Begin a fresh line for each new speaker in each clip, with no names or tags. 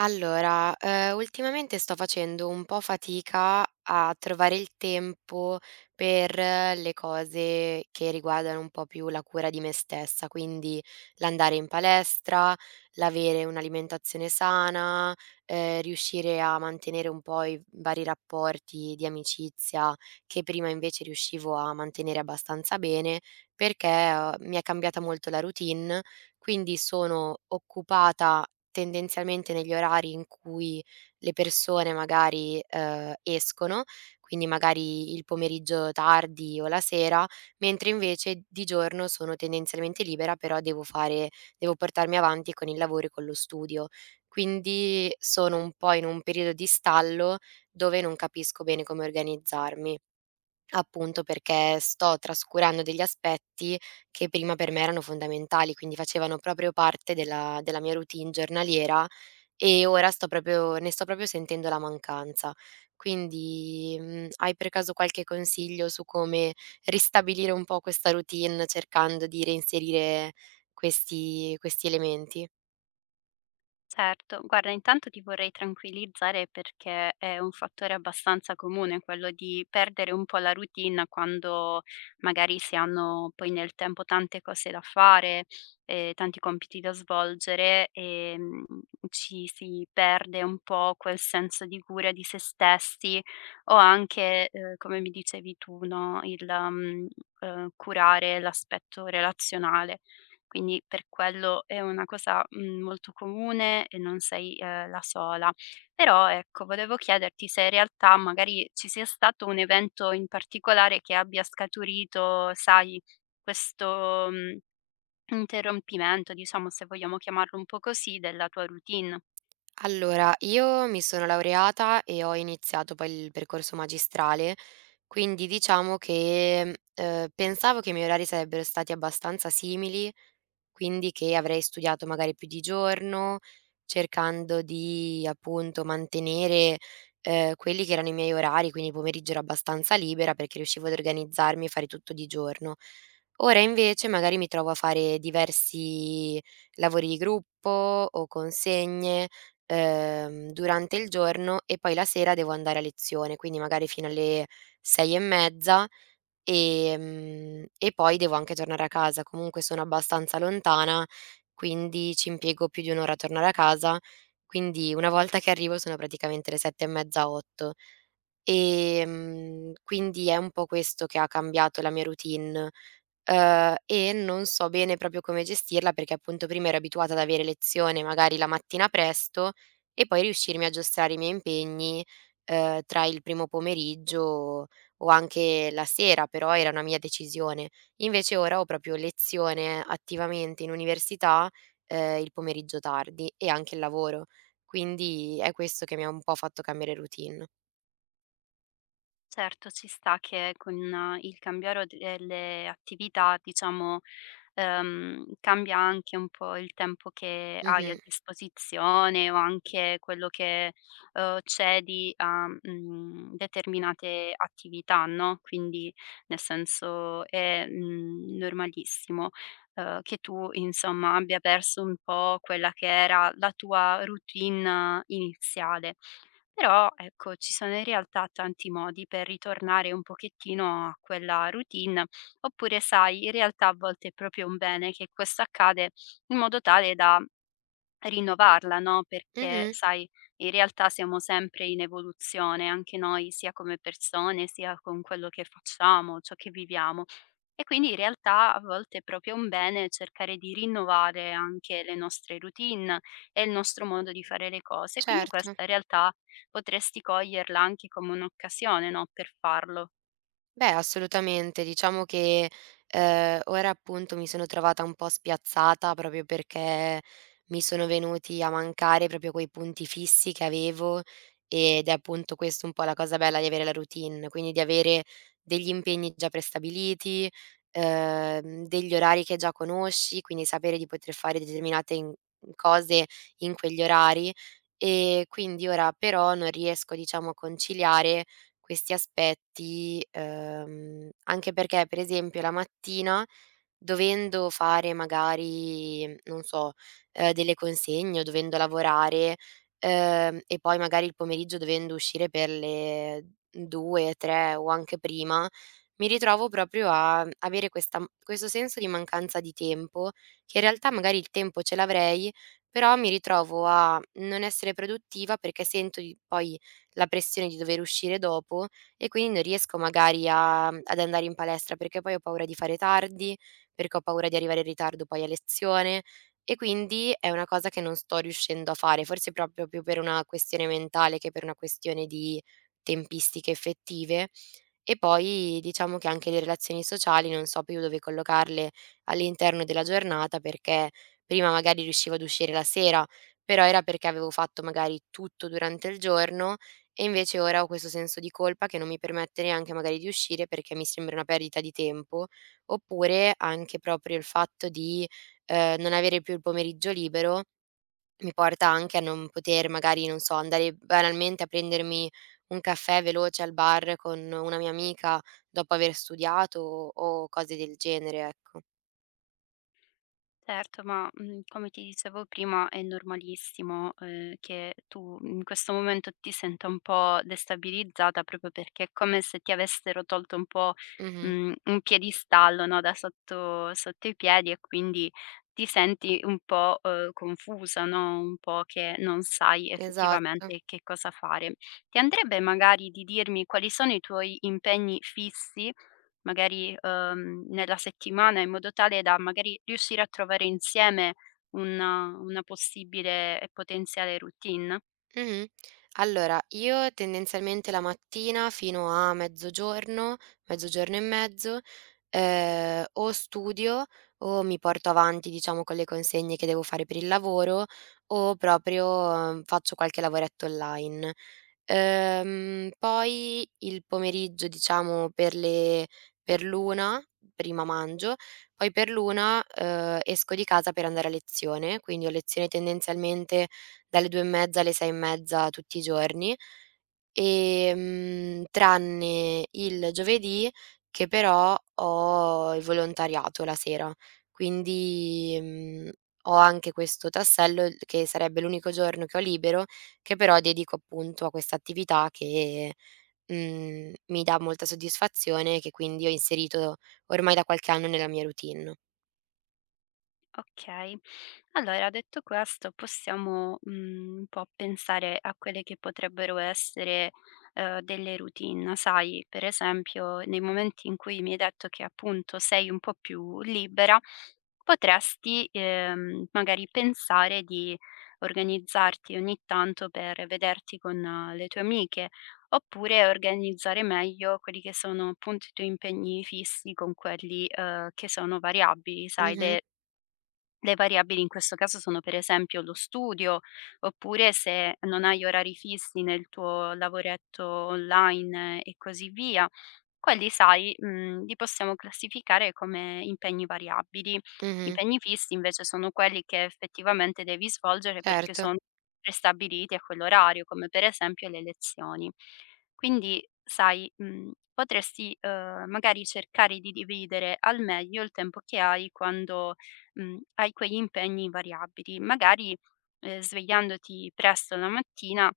Allora, ultimamente sto facendo un po' fatica a trovare il tempo per le cose che riguardano un po' più la cura di me stessa, quindi l'andare in palestra, l'avere un'alimentazione sana, riuscire a mantenere un po' i vari rapporti di amicizia che prima invece riuscivo a mantenere abbastanza bene, perché, mi è cambiata molto la routine, quindi sono occupata tendenzialmente negli orari in cui le persone magari, escono, quindi magari il pomeriggio tardi o la sera, mentre invece di giorno sono tendenzialmente libera, però devo portarmi avanti con il lavoro e con lo studio. Quindi sono un po' in un periodo di stallo dove non capisco bene come organizzarmi. Appunto, perché sto trascurando degli aspetti che prima per me erano fondamentali, quindi facevano proprio parte della mia routine giornaliera, e ora sto proprio ne sto proprio sentendo la mancanza. Quindi, hai per caso qualche consiglio su come ristabilire un po' questa routine cercando di reinserire questi elementi?
Certo, guarda, intanto ti vorrei tranquillizzare perché è un fattore abbastanza comune quello di perdere un po' la routine quando magari si hanno poi nel tempo tante cose da fare, tanti compiti da svolgere e ci si perde un po' quel senso di cura di se stessi o anche, come mi dicevi tu, no, curare l'aspetto relazionale. Quindi per quello è una cosa, molto comune e non sei, la sola. Però ecco, volevo chiederti se in realtà magari ci sia stato un evento in particolare che abbia scaturito, sai, questo interrompimento, diciamo, se vogliamo chiamarlo un po' così, della tua routine.
Allora, io mi sono laureata e ho iniziato poi il percorso magistrale, quindi diciamo che, pensavo che i miei orari sarebbero stati abbastanza simili, quindi che avrei studiato magari più di giorno, cercando di appunto mantenere, quelli che erano i miei orari, quindi il pomeriggio era abbastanza libera perché riuscivo ad organizzarmi e fare tutto di giorno. Ora invece magari mi trovo a fare diversi lavori di gruppo o consegne, durante il giorno e poi la sera devo andare a lezione, quindi magari fino alle 6 e mezza. E poi devo anche tornare a casa, comunque sono abbastanza lontana, quindi ci impiego più di 1 ora a tornare a casa, quindi una volta che arrivo sono praticamente le 7 e mezza, 8. Quindi è un po' questo che ha cambiato la mia routine. E non so bene proprio come gestirla, perché appunto prima ero abituata ad avere lezione magari la mattina presto e poi riuscirmi a giostrare i miei impegni, tra il primo pomeriggio o anche la sera, però era una mia decisione. Invece ora ho proprio lezione attivamente in università, il pomeriggio tardi, e anche il lavoro. Quindi è questo che mi ha un po' fatto cambiare routine.
Certo, ci sta che con il cambiare delle attività, diciamo, cambia anche un po' il tempo che hai a
Mh-mh.
disposizione o anche quello che, cedi a, determinate attività, no, quindi nel senso è, normalissimo, che tu insomma abbia perso un po' quella che era la tua routine iniziale. Però, ecco, ci sono in realtà tanti modi per ritornare un pochettino a quella routine, oppure sai, in realtà a volte è proprio un bene che questo accade in modo tale da rinnovarla, no? Perché,
Mh-mh.
sai, in realtà siamo sempre in evoluzione, anche noi, sia come persone, sia con quello che facciamo, ciò che viviamo. E quindi in realtà a volte è proprio un bene cercare di rinnovare anche le nostre routine e il nostro modo di fare le cose, quindi
Certo.
questa in realtà potresti coglierla anche come un'occasione, no, per farlo.
Beh, assolutamente. Diciamo che, ora appunto mi sono trovata un po' spiazzata proprio perché mi sono venuti a mancare proprio quei punti fissi che avevo, ed è appunto questo un po' la cosa bella di avere la routine, quindi di avere degli impegni già prestabiliti, degli orari che già conosci, quindi sapere di poter fare determinate in cose in quegli orari. E quindi ora però non riesco, diciamo, a conciliare questi aspetti, anche perché per esempio la mattina dovendo fare magari, non so, delle consegne o dovendo lavorare, e poi magari il pomeriggio dovendo uscire per le 2, 3 o anche prima, mi ritrovo proprio a avere questa questo senso di mancanza di tempo, che in realtà magari il tempo ce l'avrei, però mi ritrovo a non essere produttiva perché sento di poi la pressione di dover uscire dopo, e quindi non riesco magari ad andare in palestra, perché poi ho paura di fare tardi, perché ho paura di arrivare in ritardo poi a lezione, e quindi è una cosa che non sto riuscendo a fare, forse proprio più per una questione mentale che per una questione di tempistiche effettive. E poi diciamo che anche le relazioni sociali non so più dove collocarle all'interno della giornata, perché prima magari riuscivo ad uscire la sera, però era perché avevo fatto magari tutto durante il giorno, e invece ora ho questo senso di colpa che non mi permette neanche magari di uscire perché mi sembra una perdita di tempo, oppure anche proprio il fatto di, non avere più il pomeriggio libero mi porta anche a non poter magari, non so, andare banalmente a prendermi un caffè veloce al bar con una mia amica dopo aver studiato, o cose del genere, ecco.
Certo, ma, come ti dicevo prima è normalissimo, che tu in questo momento ti senta un po' destabilizzata proprio perché è come se ti avessero tolto un po',
Mh-mh.
un piedistallo, no, da sotto sotto i piedi e quindi ti senti un po', confusa, no, un po' che non sai
Esatto.
effettivamente che cosa fare. Ti andrebbe magari di dirmi quali sono i tuoi impegni fissi magari, nella settimana, in modo tale da magari riuscire a trovare insieme una possibile e potenziale routine?
Mh-mh. Allora, io tendenzialmente la mattina fino a mezzogiorno, mezzogiorno e mezzo, o studio o mi porto avanti, diciamo, con le consegne che devo fare per il lavoro, o proprio, faccio qualche lavoretto online. Poi il pomeriggio, diciamo, per l'1 prima mangio, poi per l'1, esco di casa per andare a lezione, quindi ho lezione tendenzialmente dalle 2 e mezza alle 6 e mezza tutti i giorni. Tranne il giovedì, che però ho il volontariato la sera, quindi, ho anche questo tassello l che sarebbe l'unico giorno che ho libero, che però dedico appunto a questa attività che, mi dà molta soddisfazione e che quindi ho inserito ormai da qualche anno nella mia routine.
Okay. Allora detto questo possiamo, un po' pensare a quelle che potrebbero essere, delle routine. Sai, per esempio nei momenti in cui mi hai detto che appunto sei un po' più libera, potresti, magari pensare di organizzarti ogni tanto per vederti con le tue amiche, oppure organizzare meglio quelli che sono appunto i tuoi impegni fissi con quelli, che sono variabili, sai
Mh-mh,
le variabili in questo caso sono per esempio lo studio, oppure se non hai orari fissi nel tuo lavoretto online e così via, quelli sai, li possiamo classificare come impegni variabili.
mh-mh,
Impegni fissi invece sono quelli che effettivamente devi svolgere perché
certo.
sono prestabiliti a quell'orario, come per esempio le lezioni. Quindi sai, potresti, magari cercare di dividere al meglio il tempo che hai quando hai quegli impegni variabili, magari, svegliandoti presto la mattina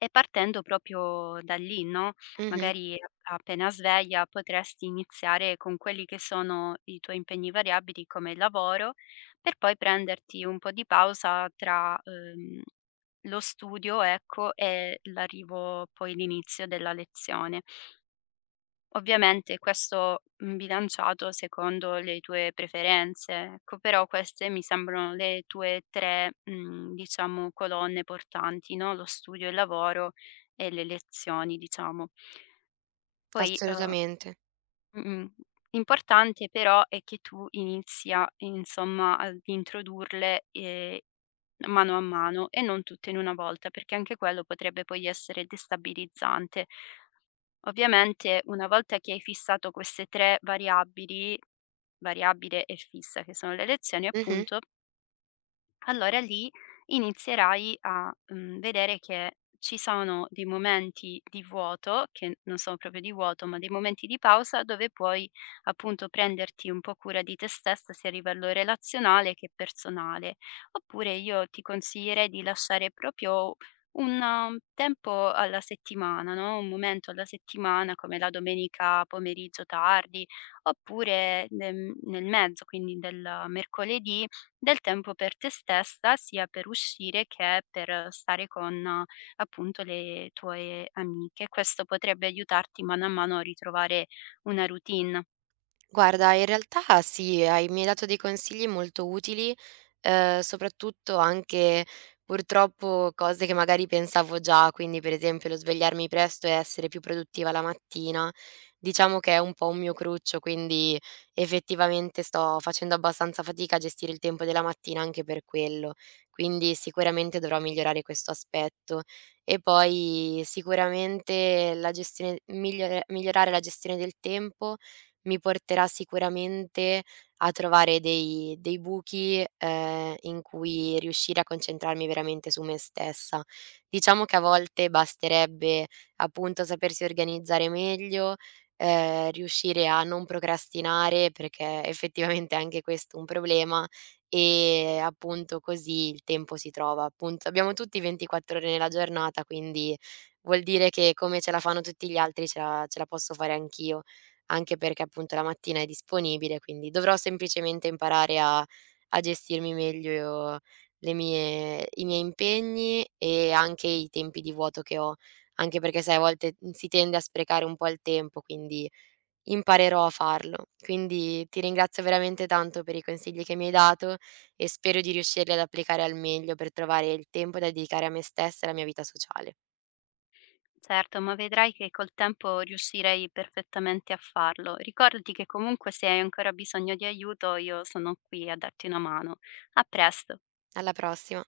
e partendo proprio da lì, no,
Mh-mh,
magari a appena sveglia potresti iniziare con quelli che sono i tuoi impegni variabili come il lavoro, per poi prenderti un po' di pausa tra, lo studio, ecco, e l'arrivo poi l'inizio della lezione. Ovviamente questo, bilanciato secondo le tue preferenze, ecco, però queste mi sembrano le tue 3, diciamo colonne portanti, no, lo studio, il lavoro e le lezioni diciamo. Poi,
assolutamente.
mh-mh, importante però è che tu inizi a insomma ad introdurle, mano a mano e non tutte in una volta, perché anche quello potrebbe poi essere destabilizzante. Ovviamente una volta che hai fissato queste 3 variabili, variabile e fissa che sono le lezioni
Mh-mh.
appunto, allora lì inizierai a, vedere che ci sono dei momenti di vuoto, che non sono proprio di vuoto, ma dei momenti di pausa dove puoi appunto prenderti un po' cura di te stessa sia a livello relazionale che personale. Oppure io ti consiglierei di lasciare proprio un tempo alla settimana, no, un momento alla settimana come la domenica pomeriggio tardi, oppure nel mezzo, quindi del mercoledì del tempo per te stessa, sia per uscire che per stare con appunto le tue amiche. Questo potrebbe aiutarti mano a mano a ritrovare una routine.
Guarda, in realtà sì, hai mi hai dato dei consigli molto utili, soprattutto anche purtroppo cose che magari pensavo già, quindi per esempio lo svegliarmi presto e essere più produttiva la mattina, diciamo che è un po' un mio cruccio, quindi effettivamente sto facendo abbastanza fatica a gestire il tempo della mattina anche per quello, quindi sicuramente dovrò migliorare questo aspetto. E poi sicuramente la gestione migliore migliorare la gestione del tempo mi porterà sicuramente a trovare dei buchi, in cui riuscire a concentrarmi veramente su me stessa. Diciamo che a volte basterebbe, appunto, sapersi organizzare meglio, riuscire a non procrastinare, perché effettivamente è anche questo è un problema, e appunto così il tempo si trova. Appunto, abbiamo tutti 24 ore nella giornata, quindi vuol dire che come ce la fanno tutti gli altri ce la posso fare anch'io, anche perché appunto la mattina è disponibile, quindi dovrò semplicemente imparare a gestirmi meglio le mie i miei impegni e anche i tempi di vuoto che ho, anche perché sai a volte, si tende a sprecare un po' il tempo, quindi imparerò a farlo. Quindi ti ringrazio veramente tanto per i consigli che mi hai dato e spero di riuscirli ad applicare al meglio per trovare il tempo da dedicare a me stessa e alla mia vita sociale.
Certo, ma vedrai che col tempo riuscirei perfettamente a farlo. Ricordati che comunque se hai ancora bisogno di aiuto io sono qui a darti una mano. A presto.
Alla prossima.